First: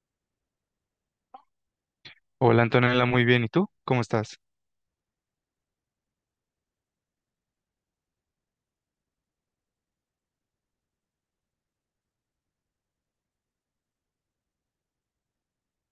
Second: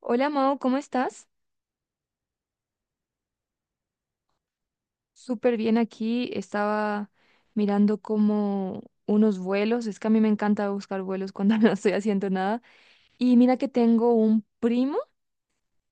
Hola Mao, ¿cómo estás? Hola Antonella, muy bien. ¿Y tú? ¿Cómo estás? Súper bien aquí. Estaba mirando como unos vuelos. Es que a mí me encanta buscar vuelos cuando no estoy haciendo nada. Y mira que tengo un primo.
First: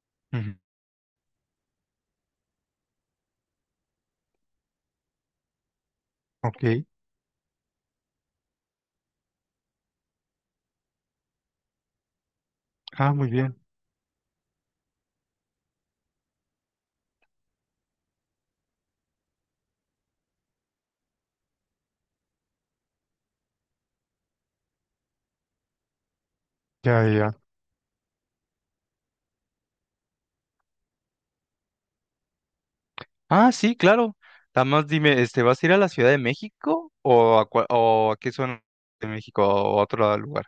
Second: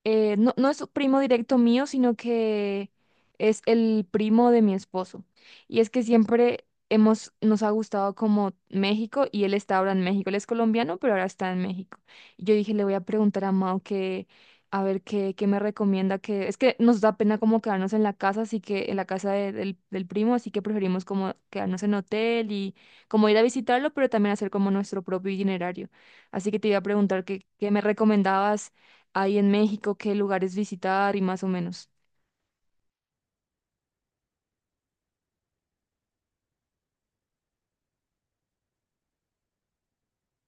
No, Ujú. no es primo directo mío, sino que es el primo de mi esposo. Y es que siempre Ok. Nos ha gustado como México y él está ahora en México. Él es colombiano, pero ahora está en México. Y yo dije, le voy a Ah, muy preguntar a bien. Mao que, a ver qué me recomienda, que es que nos da pena como quedarnos en la casa, así que en la casa del primo, así que preferimos como quedarnos en hotel y como ir a visitarlo, pero también hacer como nuestro propio itinerario. Así que te iba a Ya, preguntar ya. que, qué me recomendabas hay en México, qué lugares visitar y más o menos. Ah, sí, claro. Nada más dime, este, ¿vas a ir a la Ciudad de México o a qué zona de México o a otro lugar?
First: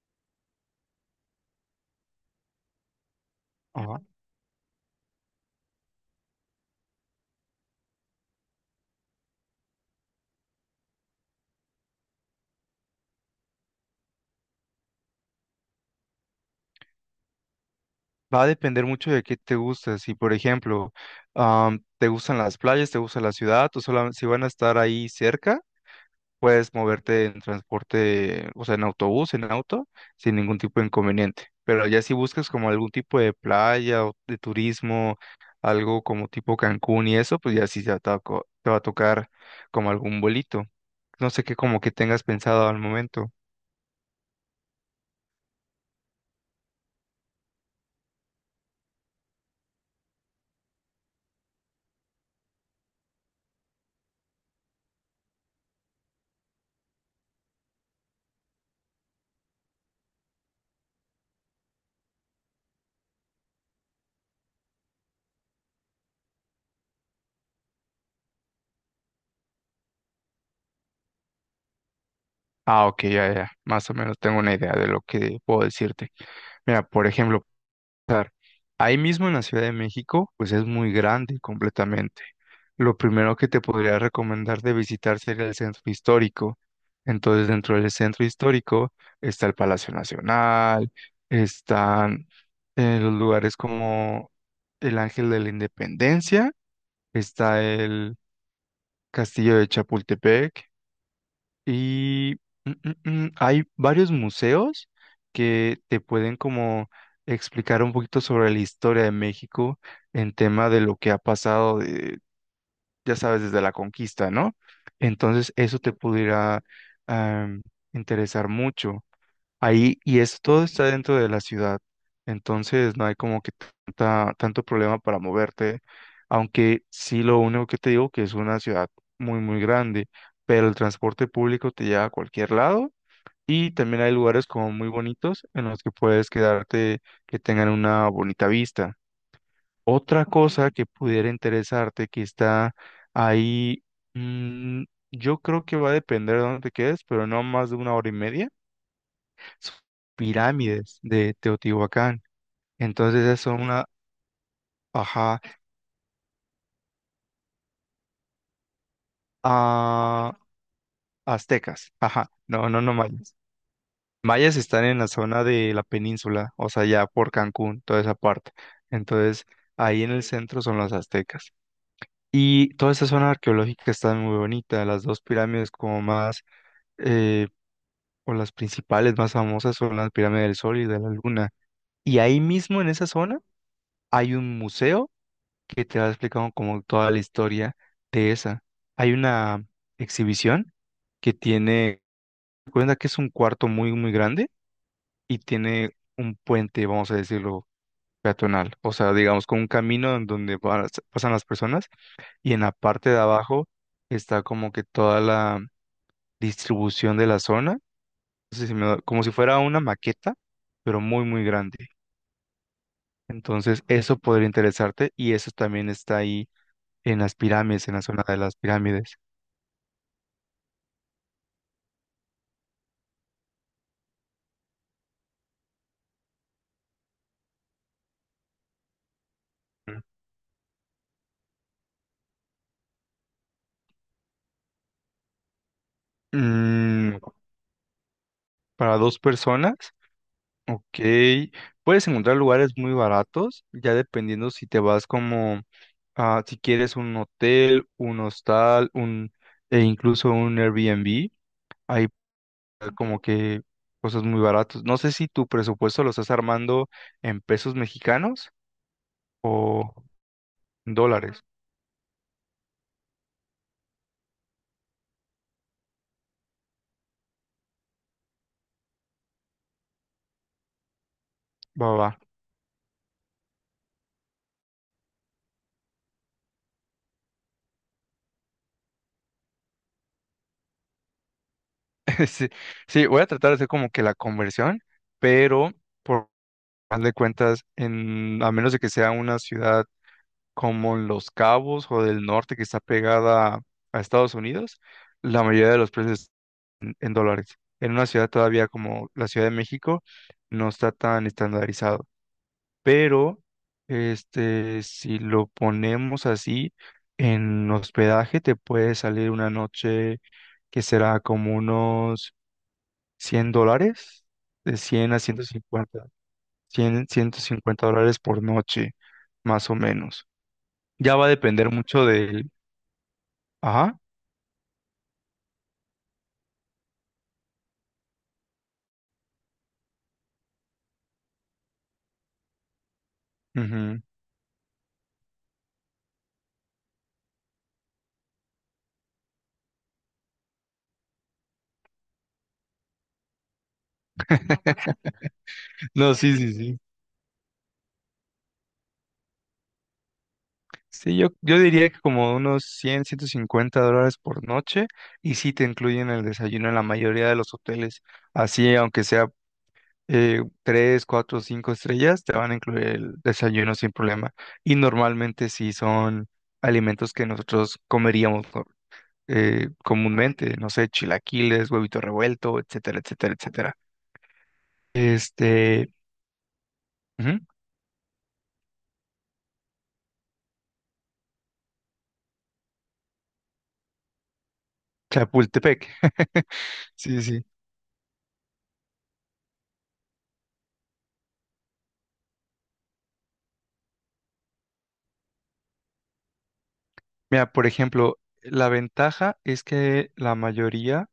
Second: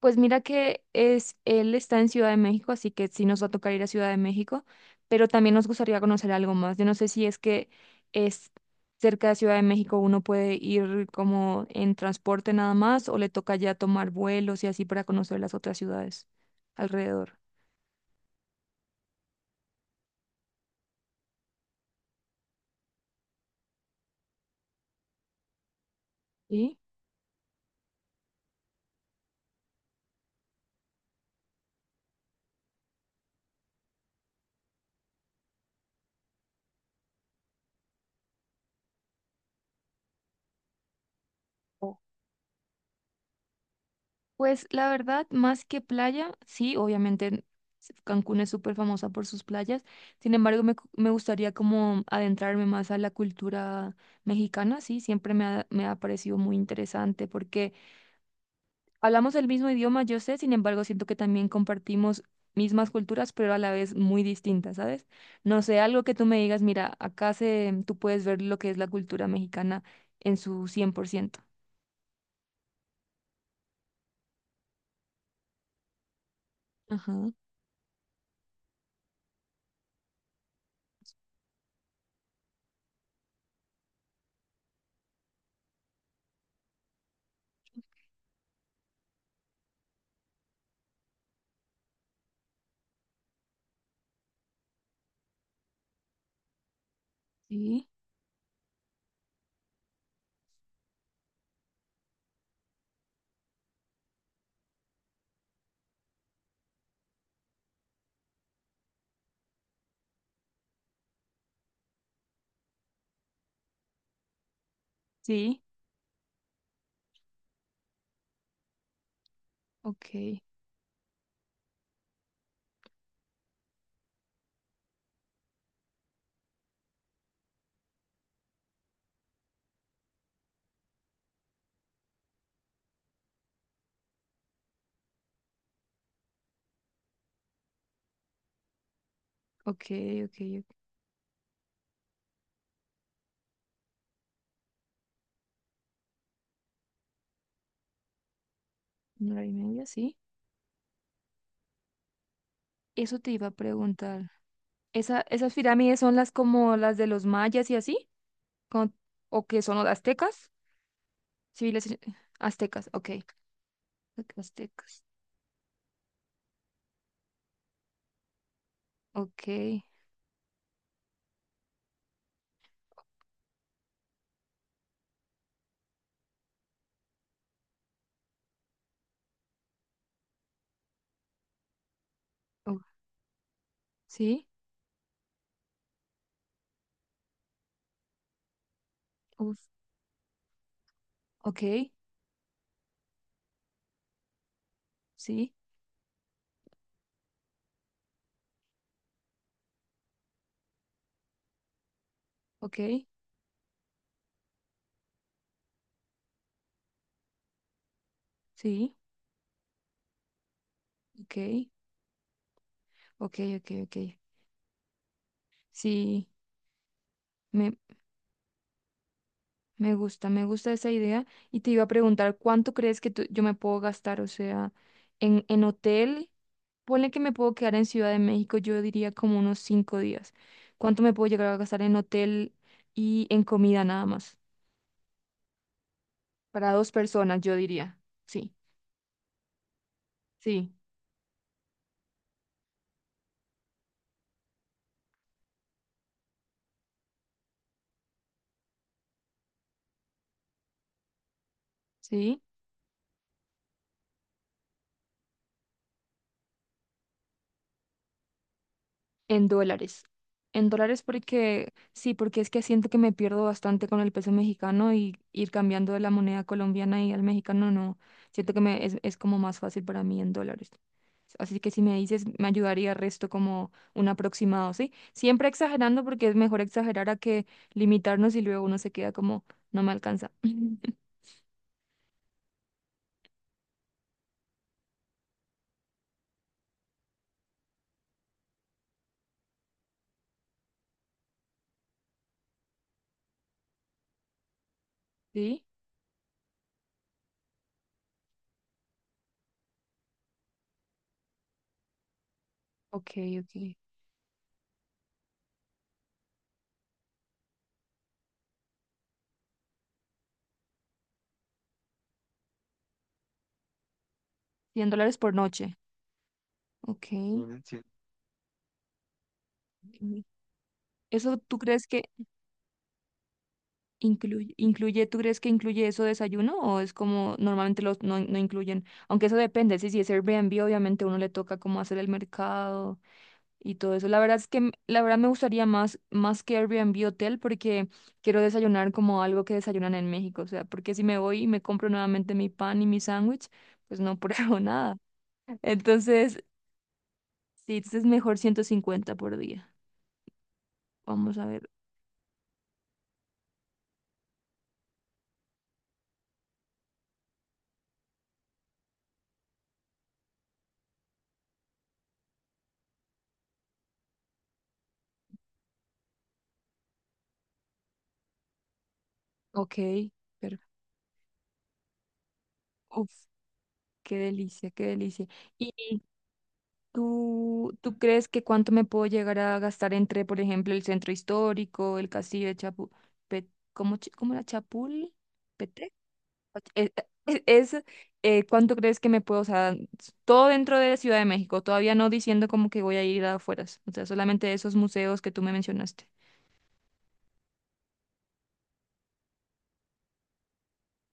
Pues mira que él está en Ciudad de México, así que sí nos va a tocar ir a Ajá. Ciudad de México, pero también nos gustaría conocer algo más. Yo no sé si es que es cerca de Ciudad de México, uno puede ir como en transporte nada más o le toca ya tomar vuelos y así para conocer las otras ciudades alrededor. Va a depender mucho de qué te gusta. Si, por ejemplo, te gustan las playas, te gusta la ciudad, si van a estar ahí cerca. Puedes ¿Sí? moverte en transporte, o sea, en autobús, en auto, sin ningún tipo de inconveniente. Pero ya si buscas como algún tipo de playa o de turismo, algo como tipo Cancún y eso, pues ya sí ya te va a tocar como algún vuelito. No sé qué como que tengas pensado al momento. Pues la verdad, más que playa, sí, obviamente Cancún es súper famosa por sus playas. Sin embargo, me gustaría como adentrarme más a la cultura mexicana, sí, siempre me ha parecido muy interesante porque hablamos el mismo idioma, yo sé, sin embargo, siento que también compartimos mismas culturas, pero a la vez muy distintas, ¿sabes? No sé, algo que tú me digas, mira, tú puedes ver lo que es la cultura mexicana en su 100%. Ah, ok, ya, ya, más o menos tengo una idea de lo que puedo decirte. Mira, por Ajá. ejemplo. Claro. Ahí mismo en la Ciudad de México, pues es muy grande completamente. Lo primero que te podría recomendar de visitar sería el centro histórico. Entonces, dentro del centro histórico está el Palacio Nacional, están los lugares como el Ángel de la Independencia, está Sí, el Castillo de Chapultepec, y mm, hay varios museos que te pueden como explicar un poquito sobre la historia de México en tema de lo que ha pasado, ya sabes, desde la conquista, ¿no? Entonces sí, eso te pudiera am, interesar mucho. Ahí, y ok. es, todo está dentro de la ciudad, entonces no hay como que tanta, tanto problema para moverte, aunque sí lo único que te digo que es una ciudad muy, muy grande, pero el transporte público te lleva a cualquier lado y también hay lugares como muy bonitos en los que puedes quedarte que tengan una bonita vista. Ok, Otra ok, ok. cosa que pudiera interesarte que está ahí, mm, yo creo que va a depender de dónde te quedes, pero no más de una hora y media Una hora y sus media, sí. pirámides de Teotihuacán. Eso Entonces te esas iba a son una, preguntar. ¿Esa, ajá, esas pirámides son las como las de los mayas y así? Con- ¿O que son los ah, aztecas? Civiles aztecas, ajá, no, no, aztecas, no ok. mayas. Mayas están en Aztecas, la zona de la península, o sea, ya por Cancún, toda esa parte. Entonces ok. ahí en el centro son los aztecas. Y toda esa zona arqueológica está muy bonita. Las dos pirámides como más, eh, o las principales más famosas son las pirámides del Sol y de la Luna. Y ahí Oh, mismo en esa zona hay sí, un museo que te va explicando como toda la historia de esa. Hay uf, una exhibición que ok, tiene, cuenta que es un cuarto muy, muy grande y sí, tiene un puente, vamos a decirlo, peatonal, o sea, digamos, con un camino en donde pasan las personas y en la ok, parte de abajo está como que toda la distribución de la zona, no sé si sí, como si fuera una maqueta, pero muy, ok, muy grande. ok, ok, Entonces, ok. eso podría interesarte y eso también está Sí, ahí en las me, pirámides, en la zona de las pirámides. me gusta, me gusta esa idea. Y te iba a preguntar, ¿cuánto crees que yo me puedo gastar? O sea, en hotel, ponle que me puedo quedar en Ciudad de México, yo diría como unos 5 días. ¿Cuánto me puedo llegar a gastar en hotel y en comida nada más? Para dos Mm, personas, yo diría. Sí, para dos personas, sí, ok. Puedes encontrar lugares muy baratos, ya dependiendo si te vas como, si quieres un hotel, un hostal, e incluso un Airbnb. Hay sí. como que cosas muy baratas. No sé si tu presupuesto lo estás armando en pesos mexicanos En o dólares. En dólares dólares. porque sí, porque es que siento que me pierdo bastante con el peso mexicano y ir cambiando de la moneda colombiana y al mexicano no. Siento que es como más fácil para mí en dólares. Así que si Va, me va. dices, me ayudaría el resto como un aproximado, ¿sí? Siempre exagerando porque es mejor exagerar a que limitarnos y luego uno se queda como, no me alcanza. Sí, sí, voy a tratar de hacer como que la conversión, pero por más de cuentas, a menos de que sea una ciudad como Los Cabos o del norte que está pegada a Estados Unidos, la ¿Sí? mayoría de los precios en dólares. En una ciudad todavía como la Ciudad de México no está tan estandarizado, Ok, pero ok. este si lo ponemos así en hospedaje te puede salir una noche que será como unos $100, de 100 100 dólares a por ciento noche. cincuenta 100 Ok. ciento Ujú. cincuenta dólares por noche, más o Mm. menos. Ya va a ¿Eso tú depender crees mucho que del, ajá. Incluye, incluye, ¿tú crees que incluye eso desayuno o es como normalmente los no, no incluyen? Aunque eso depende, si es Airbnb, obviamente uno le toca como hacer el mercado y todo Ujú. eso. La verdad me gustaría más que Airbnb hotel porque quiero desayunar como algo que desayunan en México. O sea, porque si me voy y me compro nuevamente mi pan y mi sándwich, pues no pruebo nada. No, no, sí, Entonces, sí, sí. sí, es mejor 150 por día. Sí, yo, Vamos a yo ver. diría que como unos cien $150 por noche y sí te incluyen el desayuno en la mayoría de los hoteles. Así, aunque sea 3, 4, 5 estrellas, te van a incluir el desayuno sin problema. Y normalmente sí son alimentos que nosotros comeríamos Ok, comúnmente, pero, no sé, chilaquiles, huevito revuelto, etcétera, uf, etcétera, etcétera. qué delicia, qué delicia. Este, ujú, ¿Tú crees que cuánto me puedo llegar a gastar entre, por ejemplo, el centro histórico, el castillo de. ¿Cómo era Chapul? Chapultepec. ¿Petec? Eh, Sí, eh, sí. Es, ¿Cuánto crees que me puedo, o sea, todo dentro de Ciudad de México, todavía no diciendo como que voy a ir afuera, o sea, solamente esos museos que tú me mencionaste. Mira, por ejemplo, la ventaja es que la mayoría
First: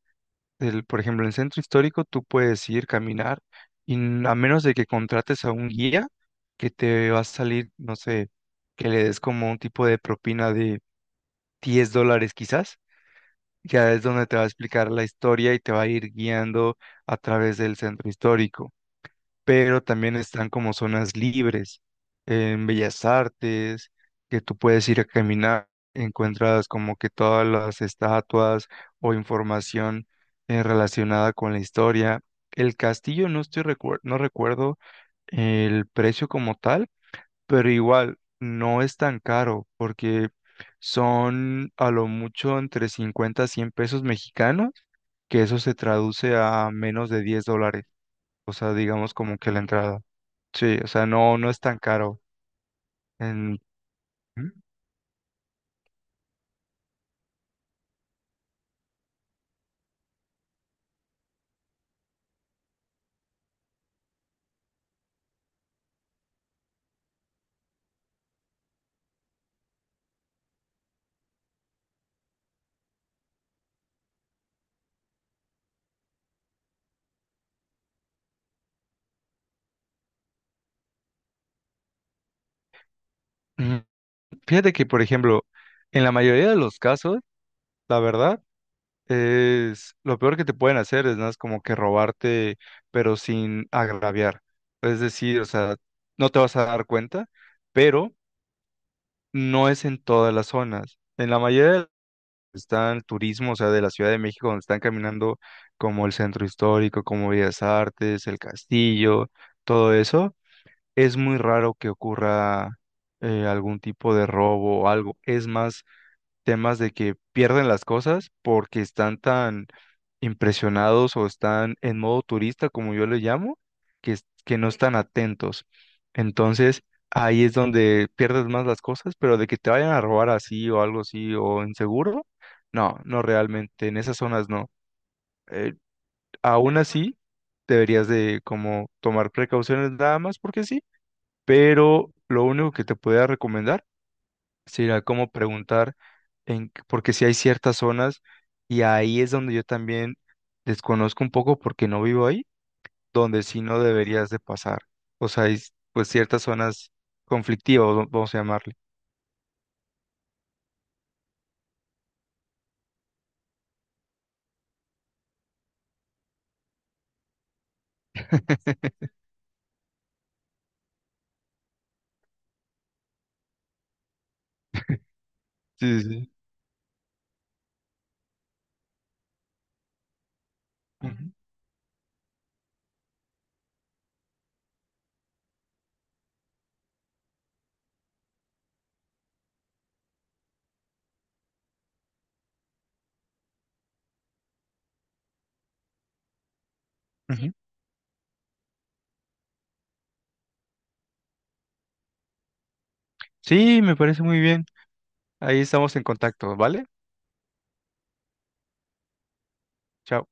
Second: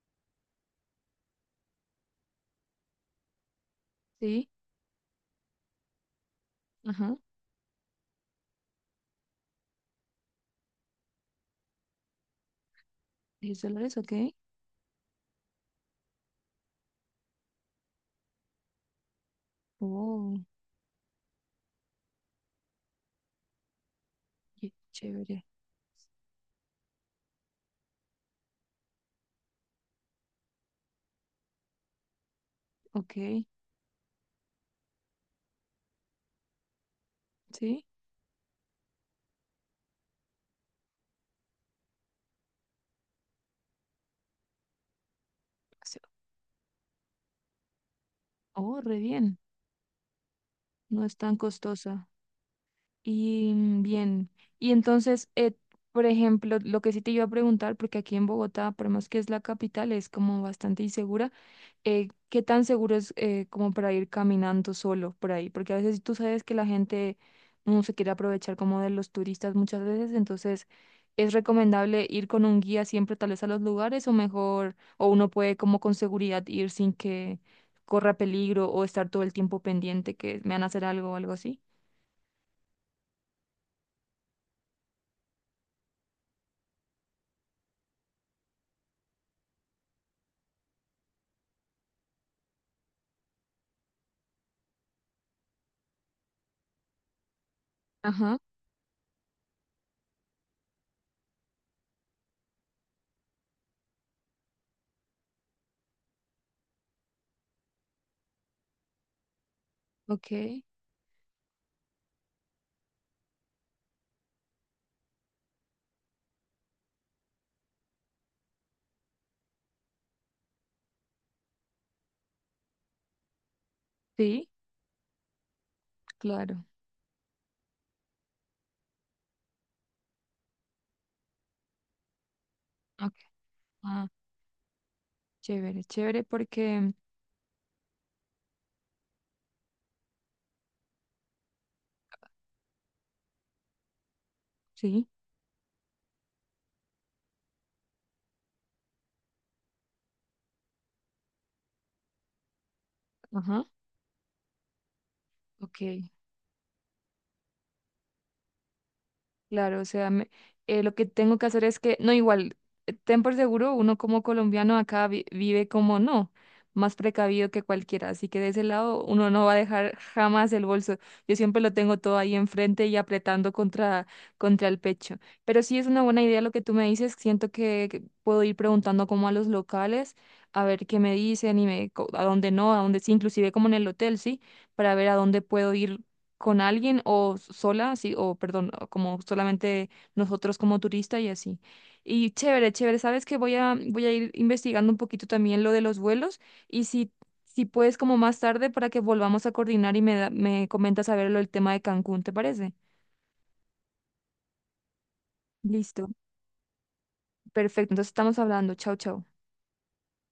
por ejemplo, en el centro histórico tú puedes ir caminar y a Sí, menos de que contrates a un guía que te ajá, va a salir, no sé, que le des como un tipo de propina de $10 quizás, diez ya dólares, es ok. donde te va a explicar la historia y te va a ir guiando a través del centro histórico, pero también Oh, están como zonas libres en Bellas Artes, que tú qué puedes ir a chévere, caminar, encuentras como que todas las estatuas o información relacionada con la historia. El castillo ok, no recuerdo el precio como tal, pero sí. igual no es tan caro porque son a lo mucho entre 50 a 100 pesos mexicanos, que eso se se- traduce a menos de $10, o sea, Oh, re digamos bien, como que la entrada. Sí, o no sea, es tan no, no es tan costosa. caro. Y En- bien, y entonces, por ejemplo, lo que sí te iba a preguntar, porque aquí en Bogotá, por más que es la capital, es como bastante insegura, ¿qué tan seguro es como para ir caminando solo por ahí? Porque a veces tú sabes que la gente no se quiere aprovechar como de los turistas muchas veces, entonces es recomendable ir con un guía siempre tal vez a los lugares o mejor, o uno puede como con seguridad ir sin que corra peligro o estar todo el tiempo pendiente que me van a hacer algo o algo así. Mm, Fíjate que, por ejemplo, en la mayoría de los casos, la verdad, es lo peor que te pueden hacer es nada más como que robarte, pero sin agraviar. Es decir, o sea, no te vas a dar cuenta, pero Ajá, no es en todas las zonas. En la mayoría de las está el turismo, o sea, de la Ciudad de México, donde están caminando como el centro histórico, como Bellas Artes, el castillo, todo ok. eso. Es muy raro que ocurra algún tipo de robo o algo. Es más, temas de que pierden las cosas porque están tan impresionados o están en modo turista, como yo le llamo, que, es- Sí, que no están atentos. claro. Entonces, ahí es donde pierdes más las cosas, pero de que te vayan a robar así o algo así o inseguro, no, Ok. no realmente, en Ah, esas zonas no. Eh, chévere, chévere Aún porque así, deberías de como tomar precauciones nada más porque sí, pero lo único que te podría recomendar sería sí, como preguntar, porque si hay ciertas zonas, y ahí es donde yo también desconozco un poco porque no vivo ahí, donde sí ajá, no deberías de pasar. O sea, hay pues ok. ciertas zonas conflictivas, o vamos a llamarle. Claro, o sea, lo que tengo que hacer es que, no, igual, ten por seguro, uno como colombiano acá vive como no, más precavido que cualquiera, así que de ese lado uno no va a dejar jamás el bolso. Yo siempre lo tengo todo ahí enfrente y apretando contra el pecho. Pero sí es una Sí, sí, buena sí. idea lo que tú me dices, siento que puedo ir preguntando como a los locales, a ver qué me Ujú, dicen y a dónde no, a dónde sí, inclusive como en el hotel, ¿sí? Para ver a dónde puedo ir con alguien o sola, así, o perdón, o como solamente nosotros como turista y así. Y chévere, chévere, sabes que voy a ir investigando un poquito también lo de los vuelos y si, ujú. si puedes como más tarde para que volvamos a coordinar y me comentas a ver lo del tema de Cancún, ¿te parece? Sí, me parece muy bien. Ahí estamos en Listo, contacto, ¿vale? perfecto, entonces estamos hablando, chao, chao. Chao.